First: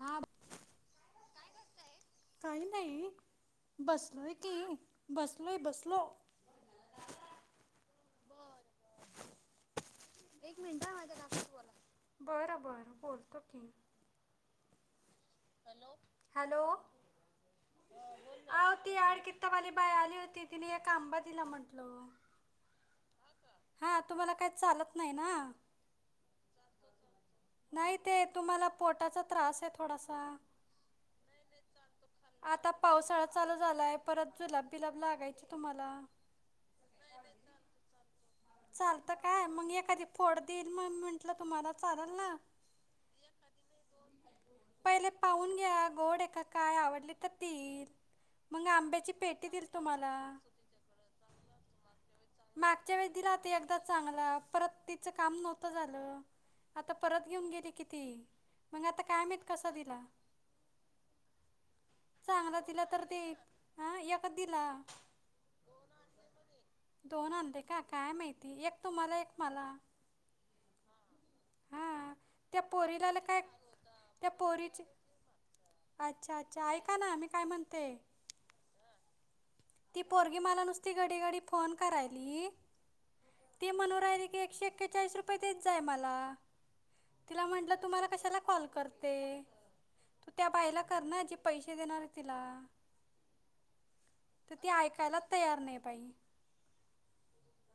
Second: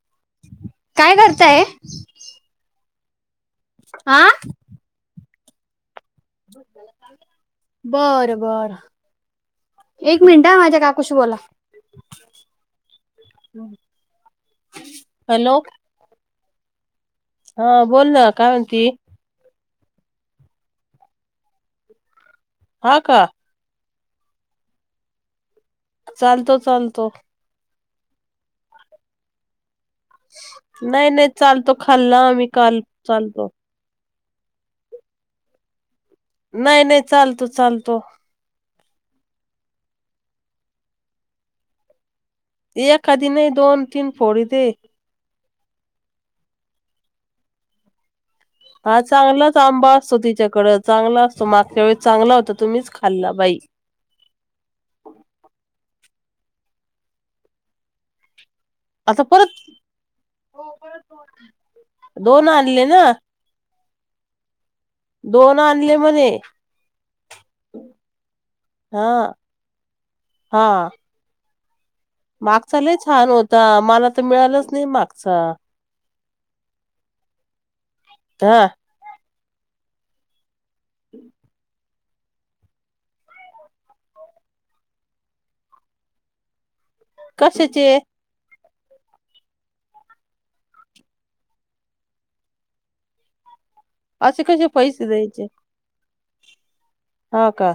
हा काय करताय काही नाही हा बसलोय की बसलोय बसलो बरं बर एक मिनिट ह माझ्या काकूशी बोला भरबोलत की हॅलो हॅलो हा बोल ना काय म्हणती बाय आली होती तिने एक आंबा दिला म्हटल हा का हा तुम्हाला काही चालत नाही ना? चालतो, चालतो. नाही ते तुम्हाला पोटाचा त्रास आहे थोडासा. नाही नाही चालतो खाल्ला आम्ही आता काल पावसाळा चालतो चालू झालाय परत जुलाब बिलाब लागायचे तुम्हांला नाही-नाही, चालतो-चालतो. चालत काय मग एखादी फोड देन मग म्हंटलं तुम्हांला चालल ना एक आधीने दोन तीन फोडी दे पहिले पाहून घ्या गोड आहे काय आवडले तर देईल. मग हा आंब्याची पेटी चांगलाच देईल आंबा तुम्हाला असतो तिच्याकड चांगला असतो मागच्या वेळी चांगला होता तुम्हीच मागच्या वेळी खाल्ला दिला ते बाई एकदा चांगला परत तिचं काम नव्हतं झालं. आता परत घेऊन गेली किती. मग आता काय माहीत परत, कसा दिला दोन आणले ना. हा एकच दिला. दोन आणले म्हणे. दोन आणले का काय माहिती एक हा तुम्हांला, एक मला. हा हां त्या मागचा लई पोरीला ल छान काय होता मला तर त्या मिळालंच पोरीची नाही मागचा. अच्छा, अच्छा ऐका ना मी काय म्हणते? हा. ती पोरगी मला नुसती घडी-घडी फोन करायली. ती म्हणून राहिली की एकशे एक्केचाळीस रुपये देत जाय मला. तिला म्हटलं तू कशाचे मला कशाला कॉल करते? त्या बाईला कर ना जी पैसे देणार आहे तिला. असे तर कसे ती पैसे ऐकायलाच द्यायचे? तयार नाही बाई हा का.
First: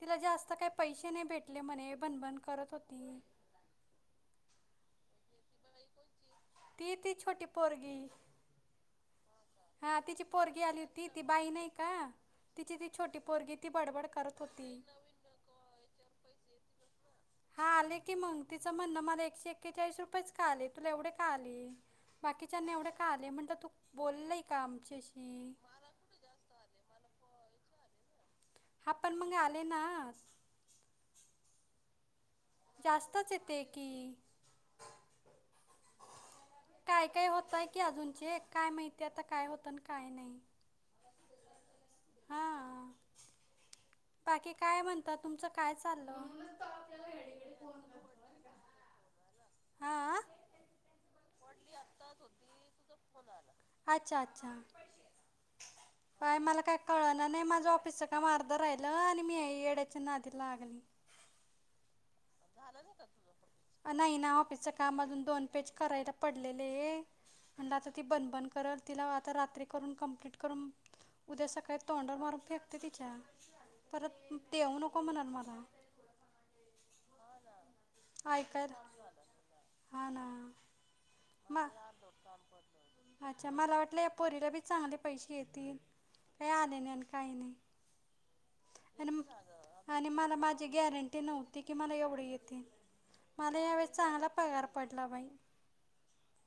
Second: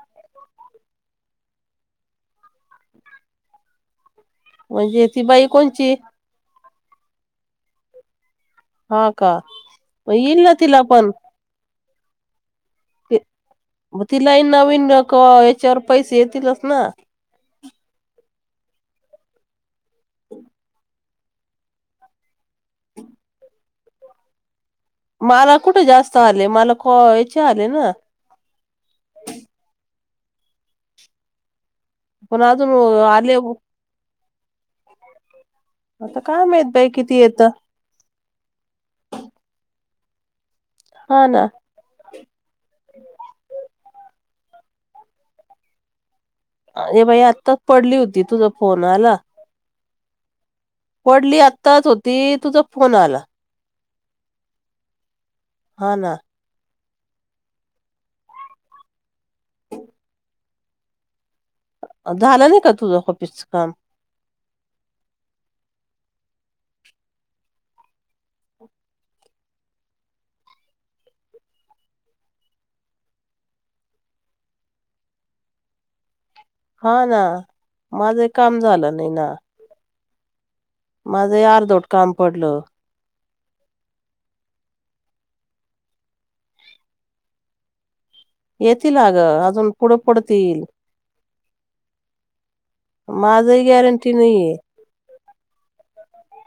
तिला जास्त काही पैसे नाही भेटले म्हणे भनभन करत होती. म्हणजे ती बाई कोणची. ती ती छोटी पोरगी. हा का हां मग तिची येईल ना पोरगी आली तिला होती पण. ती बाई नाही का तिची ती छोटी पोरगी ती बडबड करत तिलाही होती नवीन याच्यावर पैसे येतीलच ना. हा आले कि मग तिचं म्हणण मला एकशे एक्केचाळीस रुपयेच का आले तुला एवढे. का आली बाकीच्यांना एवढे का आले म्हटलं तू बोललय का. आमच्याशी मला कुठे जास्त आले मला खो याचे आले ना. हा पण मग आले ना. पण अजून जास्तच आले. येते की आता काय माहित बाई काय किती काय येतं? होतंय की अजून चेक काय माहितीय आता काय होतं आणि काय नाही. हा ना. हां बाकी काय म्हणतात, तुमचं काय चाललं? ए बाई आत्ताच पडली होती तुझ फोन आला. हां पडली आत्ताच होती, तुझं फोन आला. अच्छा अच्छा, हा ना बाय मला काय. कळना नाही माझं ऑफिसच काम अर्ध राहिलं आणि मी येड्याच्या नादी लागली. [inaudible] झालं नाही का तुझं काम नाही ना ऑफिसच्या काम अजून दोन पेज करायला. पडलेले म्हणलं आता ती भन-भन करल तिला आता रात्री करून कंप्लीट करून. उद्या सकाळी तोंड मारून फेकते तिच्या परत देऊ नको म्हणल मला. हा ना माझंही काम ऐकायला झालं नाही ना. हा ना. माझं ही मा अर्धवट काम पडलं. अच्छा! मला वाटलं या पोरीला बी चांगले पैसे येतील काही आले नाही, आणि काही नाही. येतील अ आणि गं अजून पुढे आणि पुडतील मला येईल. माझी गॅरंटी नव्हती की मला एवढी येते मला यावेळी गॅरंटी चांगला नाहीये पगार पडला बाई.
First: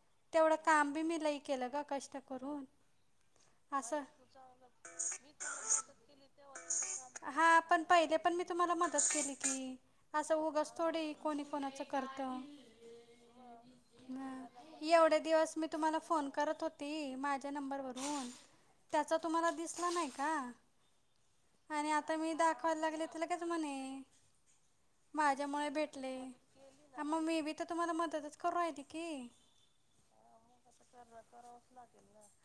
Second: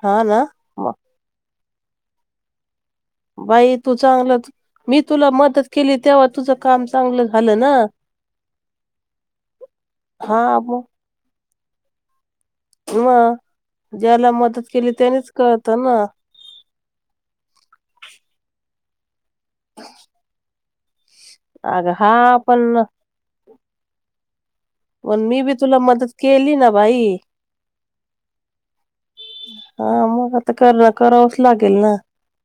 हा ना तेवढं म- काम बी मी लई केलं ग कष्ट करून. [inaudible] बाई तू असं चांगलंचं मी तुला मदत केली तेव्हा तुझं काम चांगलं हा झालं ना. पण पहिले पण मी तुम्हाला मदत केली की असं हा उगच थोडे कोणी कोणाचं करतं. वा जाला हा मदत. केली एवढे त्यानेच दिवस मी कळत ना तुम्हाला फोन करत होती माझ्या नंबरवररून. त्याचा तुम्हाला दिसला नाही का. अग आणि हा आता मी दाखवायला पण लागले लगेच म्हणे. पण मी माझ्या बी मुळे तुला मदत भेटले केली ना बाई मग मी बी तर तुम्हाला मदतचं करू राहले की. हा मग आता करावच लागेल ना.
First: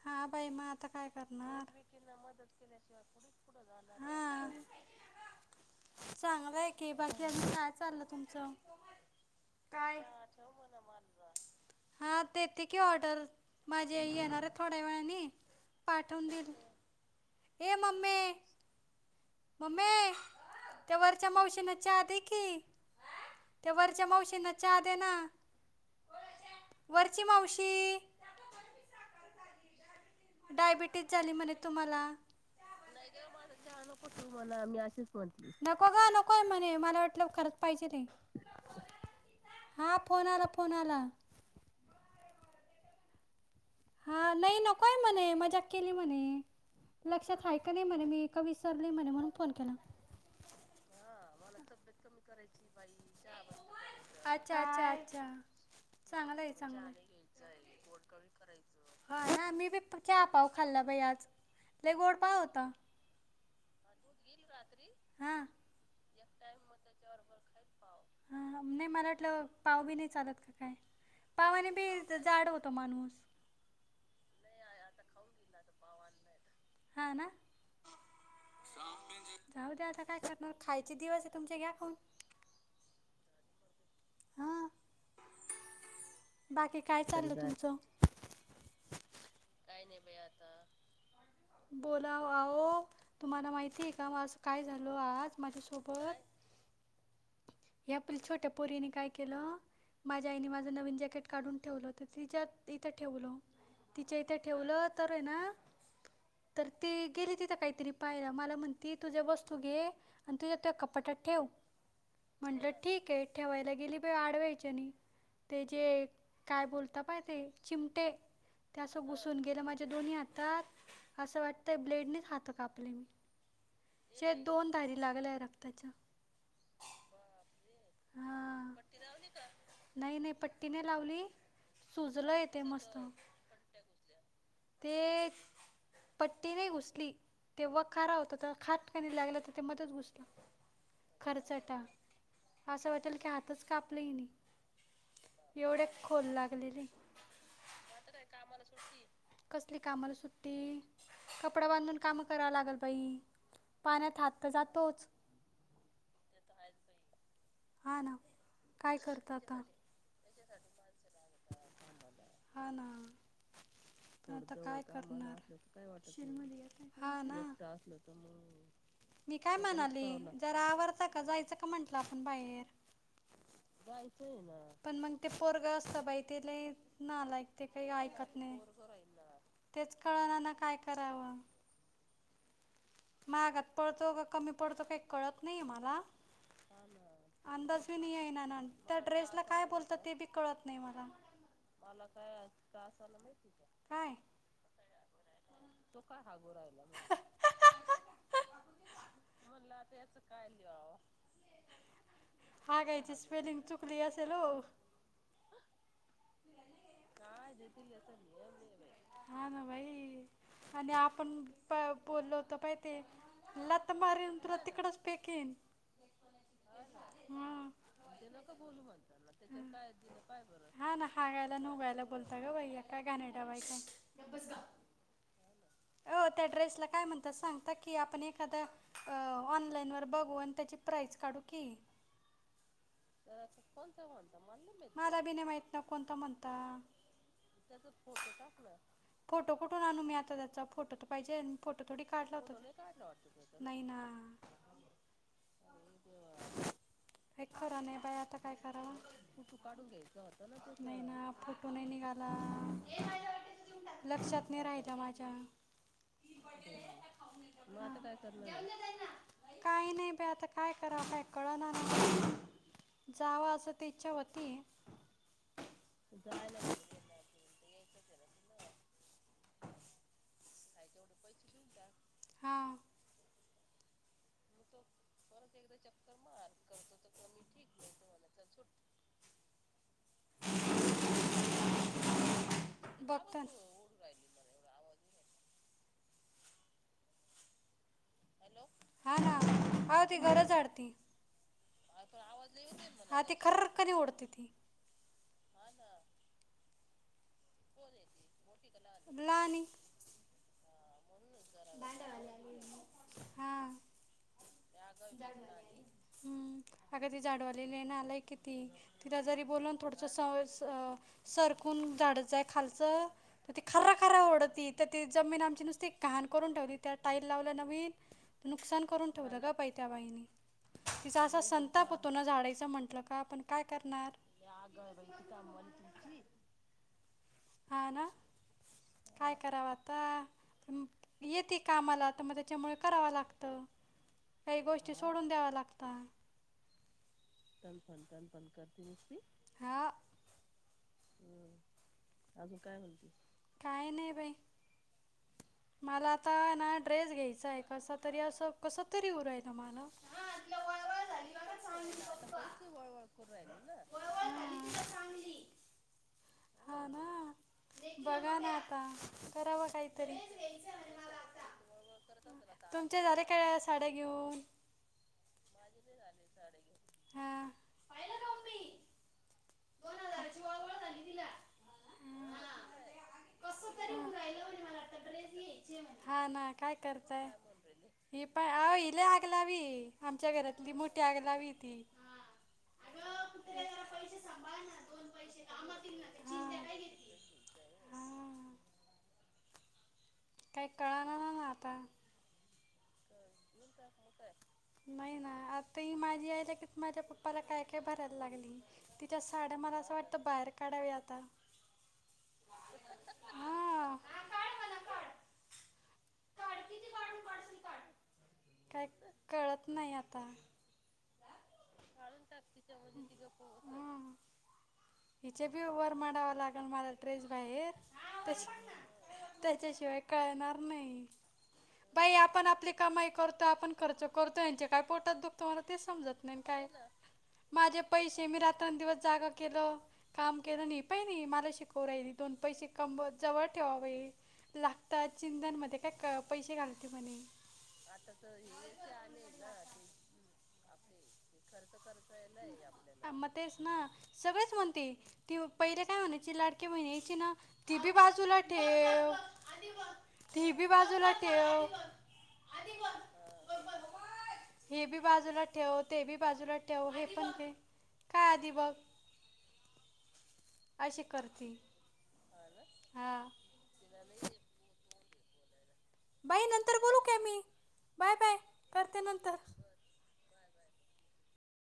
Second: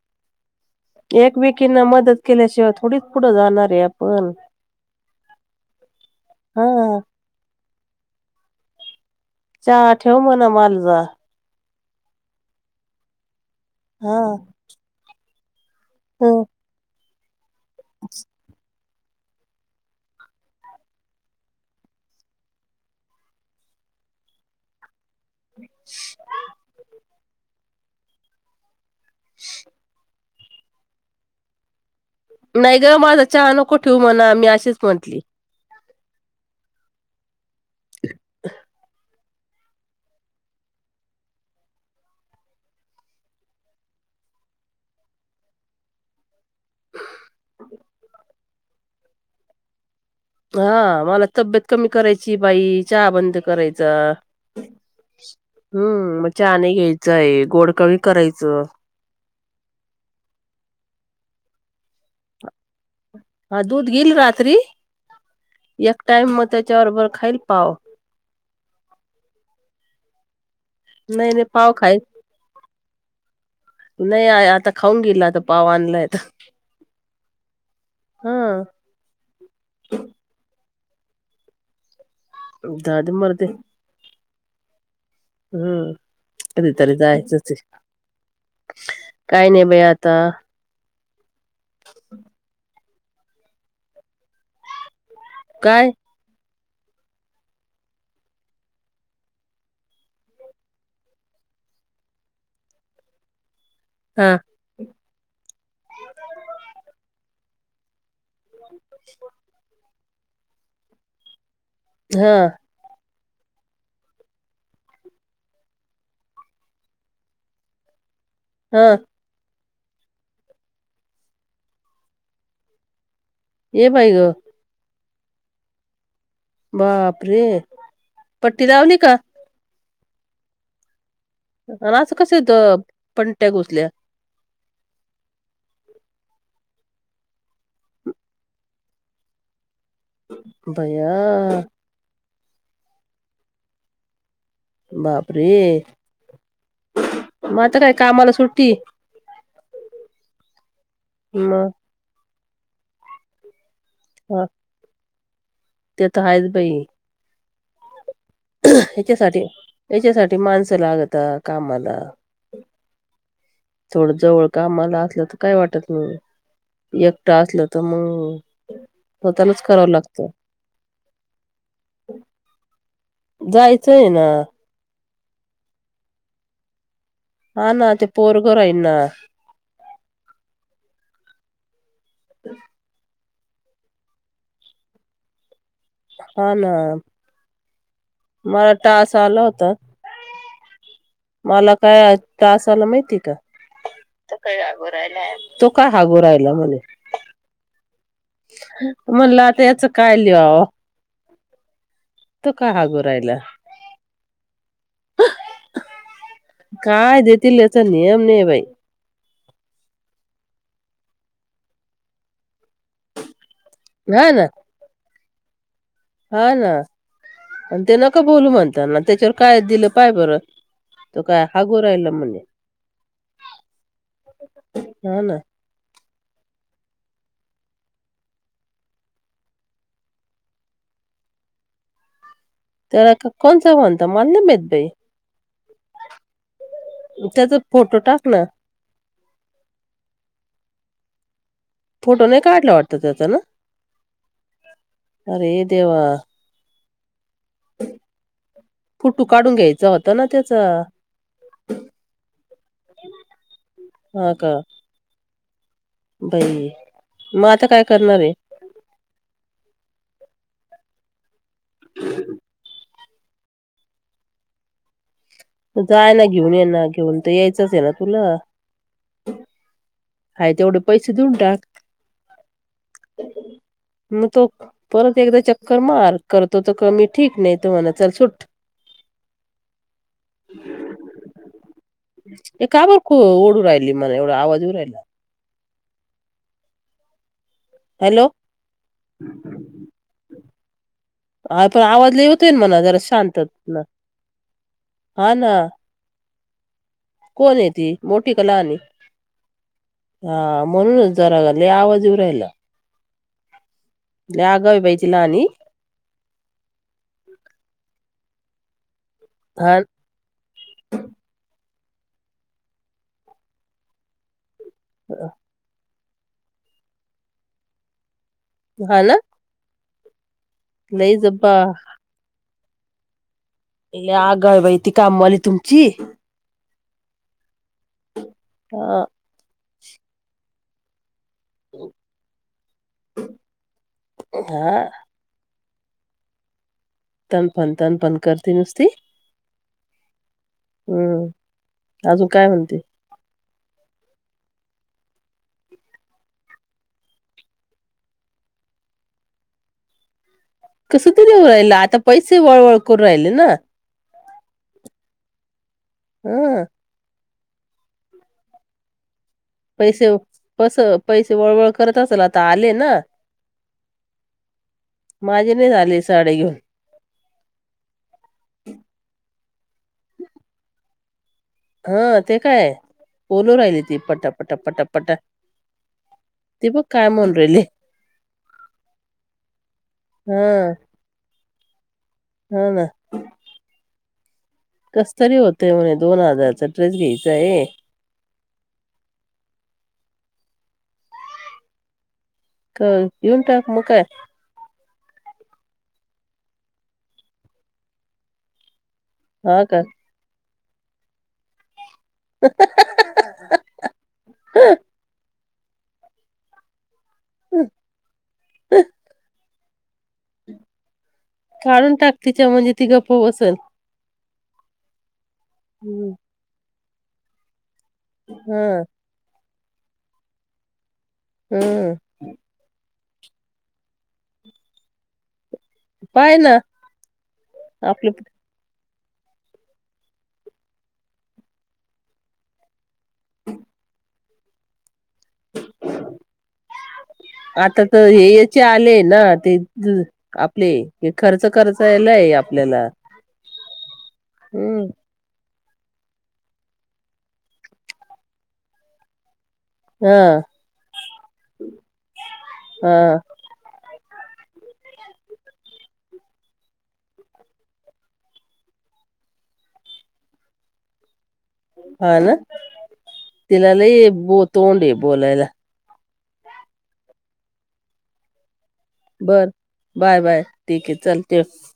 हा, बाई म आ ता काय करणार एकमेकींना मदत केल्याशिवाय केल्या थोडीच शिवाय पुढे कोणीचं पुढं आहे जाणार आपण नाही, हा. चांगलं हा आहे की, बाकी आणि काय चाललंय तुमचं? चहा ठेव म्हण, मालू जा. हा, देते की ऑर्डर माझी आई हा येणार आहे, थोड्या वेळानी. पाठवून हं. दिल, ए मम्मे. मम्मे त्या वरच्या मावशी न चहा दे की, त्या वरच्या मावशींना चहा दे ना. [unintelligible] वरची मावशी. [unintelligible] डायबिटीस झाली म्हणे तुम्हाला? नाही गं माझा चहा नको ठेवू म्हणा, मी अशीच म्हंटली. नगं नकोय म्हणे, मला वाटलं खरच पाहिजेल ये. हा, फोन आला फोन आला. हा, नाही नकोय म्हणे मजाक केली म्हणे. लक्षात हाय का नाही म्हणे, मी का विसरली म्हणे म्हणून फोन केला. हा, मला तब्येत कमी करायची बाई चहा बंद करायचा. अच्छा अच्छा अच्छा हम्म, मग चांगलं आहे चहा नाही चांगलं घ्यायचं आहे, गोड कमी करायचं. ह ह मी बी चहा, पाव खाल्ला बाई आज. लय गोड पाव होता हा, दूध घेईल रात्री हां एक टाइम मग, त्याच्या बरोबर खाईल पाव. हा, नाही मला वाटलं पाव बी नाही चालत का? काय नाही नाही, पावाने पाव बी खाईल जाड होतो माणूस नाही आय आता. खाऊन घेईल आता पाव आणलाय तर. हा ना, जाऊ द्या आता काय करणार? खायचे दिवस आहे, तुमचे घ्या खाऊन. जाऊ दे मरू दे. हा. हम्म, कधीतरी चाललं जायचंच ये. तुमचं काय नाही, बाई आता. बोला, आहो आहो तुम्हाला माहितीय का म काय झालं आज? माझ्या काय सोबत. या आपल छोट्या पोरीन काय केेलं. माझ्या आईने माझं नवीन जॅकेट काढून ठेवलं तर, तिच्यात इथं ठेवलं. तिच्या हा इथे ठेवलं तर आहे ना तर त गेली तिथं काहीतरी. पाहिला मला म्हणती तुझ्या वस्तू घे आणि तुझ्या त्या कपाट्यात ठेव. हा म्हटलं ठीक आहे ठेवायला गेली बाई आडव्याच्यानी. ते जे काय बोलता, बा ते चिमटे. ते हा असं घुसून गेलं माझ्या दोन्ही हातात, असं वाटतंय ब्लेडनेचं हात कापलेय मी. ये बाई ग शेत दोन धारी लागल्याय रक्ताच्या. बापरे! पट्टी हां लावली का? नाही नाही, पट्टी नाही लावली. आणि असं कसं सुजलंय ते इथं मस्त पट्टया घोसल्या? ते पट्टी नाही घुसली ते वखारा होता, खाटकाणी लागला ते मधेचं घुसलं भैया खर्चटा असं वाटेल की, हातचं कापले हेनी. बापरे! लागलेले म आता काय कामाला सुट्टी? कसली कामाला सुट्टी कपडा मग बांधून काम कराव लागलं बाई. पाण्यात हात हा तर जातोच. ते तर हायच बाई. हां ना. काय करता हच्यासाठी आता हच्यासाठी माणसं लागत कामाला. हा ना. थोडं जवळ कामाला असलं तर काय वाटत नाही एकटं असलं तर [unintelligible] [inaudible] मी काय करावं म्हणाली लागतं जरा आवरता का जायचं का म्हंटलं आपण बाहेर. जायचंय ना. पण मग ते पोरग असता बाई ते लई हा ना ते पोरगं राहीन ना. तेच कळणा ना काय करावं. [inaudible] माहगात पडतो का कमी पडतो काही कळत नाही मला. हा ना आ, आंदाज घेऊन याय [unintelligible] मला त्या टास ड्रेस आला ला काय होता बोलतात ते कळत नाही मला, मला काय टास आला माहिती का काय? तो काय हागो राहिला म्हणे. म्हणला आता याच काय [unintelligible] तो काय हागू हागायची राहिला स्पेलिंग चुकली असेल हो. काय देतील याचा नियम नाही बाई हा ना भाई. आणि आपण [unintelligible] लाता हा मारिन ना तुला तिकडच फेकीन. हा ना. हा आणि ते नका बोलू म्हणताना त्याच्यावर काय दिलं पाहा बर तो का. [unintelligible] ओ त्या हा ना ड्रेसला काय म्हणतात सांगता की आपण एखादा ऑनलाईन वर बघू आणि त्याची प्रईज काढू की. [inaudible] त्याला का- [unintelligible] कोणचा म्हणता मला नाही माहित बाई मला बी नाही माहित ना कोणतं म्हणत. त्याचा फोटो टाक ना. चा फोटो तर पाहिजे. फोटो नाही काढला वाटतं त्याचा ना अरे [unintelligible] देवा. फोटो काढून घ्यायचा होता ना त्याचा [unintelligible] कुठ निघाला लक्षात नाही राहिलं माझ्या. हम्म, मग आता काय करणार आहे. काही नाही आता काय कराव काय कळणा. [unintelligible] जाव असं ते इच्छा व्हती. जाय ना घेऊन येना घेऊन तर यायचंच आहे ना तुला. हाय तेवढे पैसे देऊन टाक, हा मग तो परत एकदा चक्कर मार करतो तर क मी ठीक नाही त म्हणा चल सुट. [inaudible] ए का बर ख बघता ओढू राहिली मणा एवढा आवाज येऊ राहिला. हॅलो हा ना [unintelligible] ह पण आवाज लई होतोय मणा जरा हा ती शांत ना. खरकनी ओढते ती हा ना. कोण आहे ती मोठी कला आणि लहानी हा म्हणूनच. [unintelligible] आवाज इवरायला. हा ती लहानी हम्म अग ती झाडवाली लई नालायक हाय ती. तिला जरी बोलो हा [unintelligible] सर खून झाडचय खालचं ती खरं खरं ओरडती तर ती जमीन आमची नुसती हा ना [unintelligible] लई तिचा असा जब्बा संताप होतो ना झाडाचा म्हटलं का आपण. हे आगं बाई ती कामवाली तुमची हा ना. हा काय कराव - - येते कामाला तर मग त्याच्यामुळे करावं लागत. काही हा. गोष्टी सोडून द्याव लाग - - तनफन तनफन करते नुसती [unintelligible] हावं. हम्म. अजून काय म्हणते काय? नाही बाई. [inaudible] मला आता ना ड्रेस घ्यायचा हाय. कसा तरी असं कसं तरी उरायचं मला. कसं तरीऊ राहिल आता पैसे वळवळ करू राहिले ना. चांगली. हम. बघा ना आता करावं काहीतरी. कस पैसे वळवळ करत असल आता आले ना. तुमचे झाले काय साड्या घेऊन माजे नही झाले साडी घेऊन. हा हा ते काय पोलो राहिली ती पटापटा पटापटा - हा ना - ते ब काय करताय मन राहिले. ही पण अ हिला आगलावी आमच्या घरातली हा मोठी आगलावी. हा ना. कस तरी होतय म्हणे दोन हा हजारचा ड्रेस घ्यायचा आहे हा काही कळना ना ना आता. का येेऊन टाक म काय. नाही ना आता ही माझी आईला की माझ्या पप्पाला काय काय भरायला लागली. तिच्या साड्या हा मला का असं वाटतं बाहेर काढाव्या आता. हा [unintelligible] [unintelligible] काय कळत नाही आ - - काळून टाक तिच्या म्हणजे ती गप्प बसल. हं हिचे बी वर हम्म, मडावं लागेल मला त्रेश बाहेर त्याच हम्म. त्याच्याशिवाय कळणार नाही. हम्म बाई आपण आपली कामाई करतोय. आपण खर्च करतो यांचे काय पोटात दुख- - मला ते समजत पाय नाही ना काय. माझे आपले पैसे मी रात्र दिवस - - जाग केलं काम केलं नाही पहि नाही मला शिकव राहिली दोन पैसे कमवत जवळ ठेवावे. लागतात. चिंतनमध्ये काय कम - - आता तर हे याचे आले ना ते आपले कि खर्च खर्चयलाय आपल्याला. मग तेच ना सगळेच हम्. म्हणते ती पहिले काय म्हणायची लाडकी बहिण यायची ना ती बी बाजूला ठेव. हा हे बी बाजूला ठेव. हा हे बी बाजूला ठेव. ते बी बाजूला ठेव हे पण ते, काय आधी बघ. आशीक - - हा ना तिला लई बो तोंड हाय बोलायला. बाई नंतर बोलू काय मी? Bye, bye. करते नंतर बर बाय, बाय ठीक केय चल ठेव.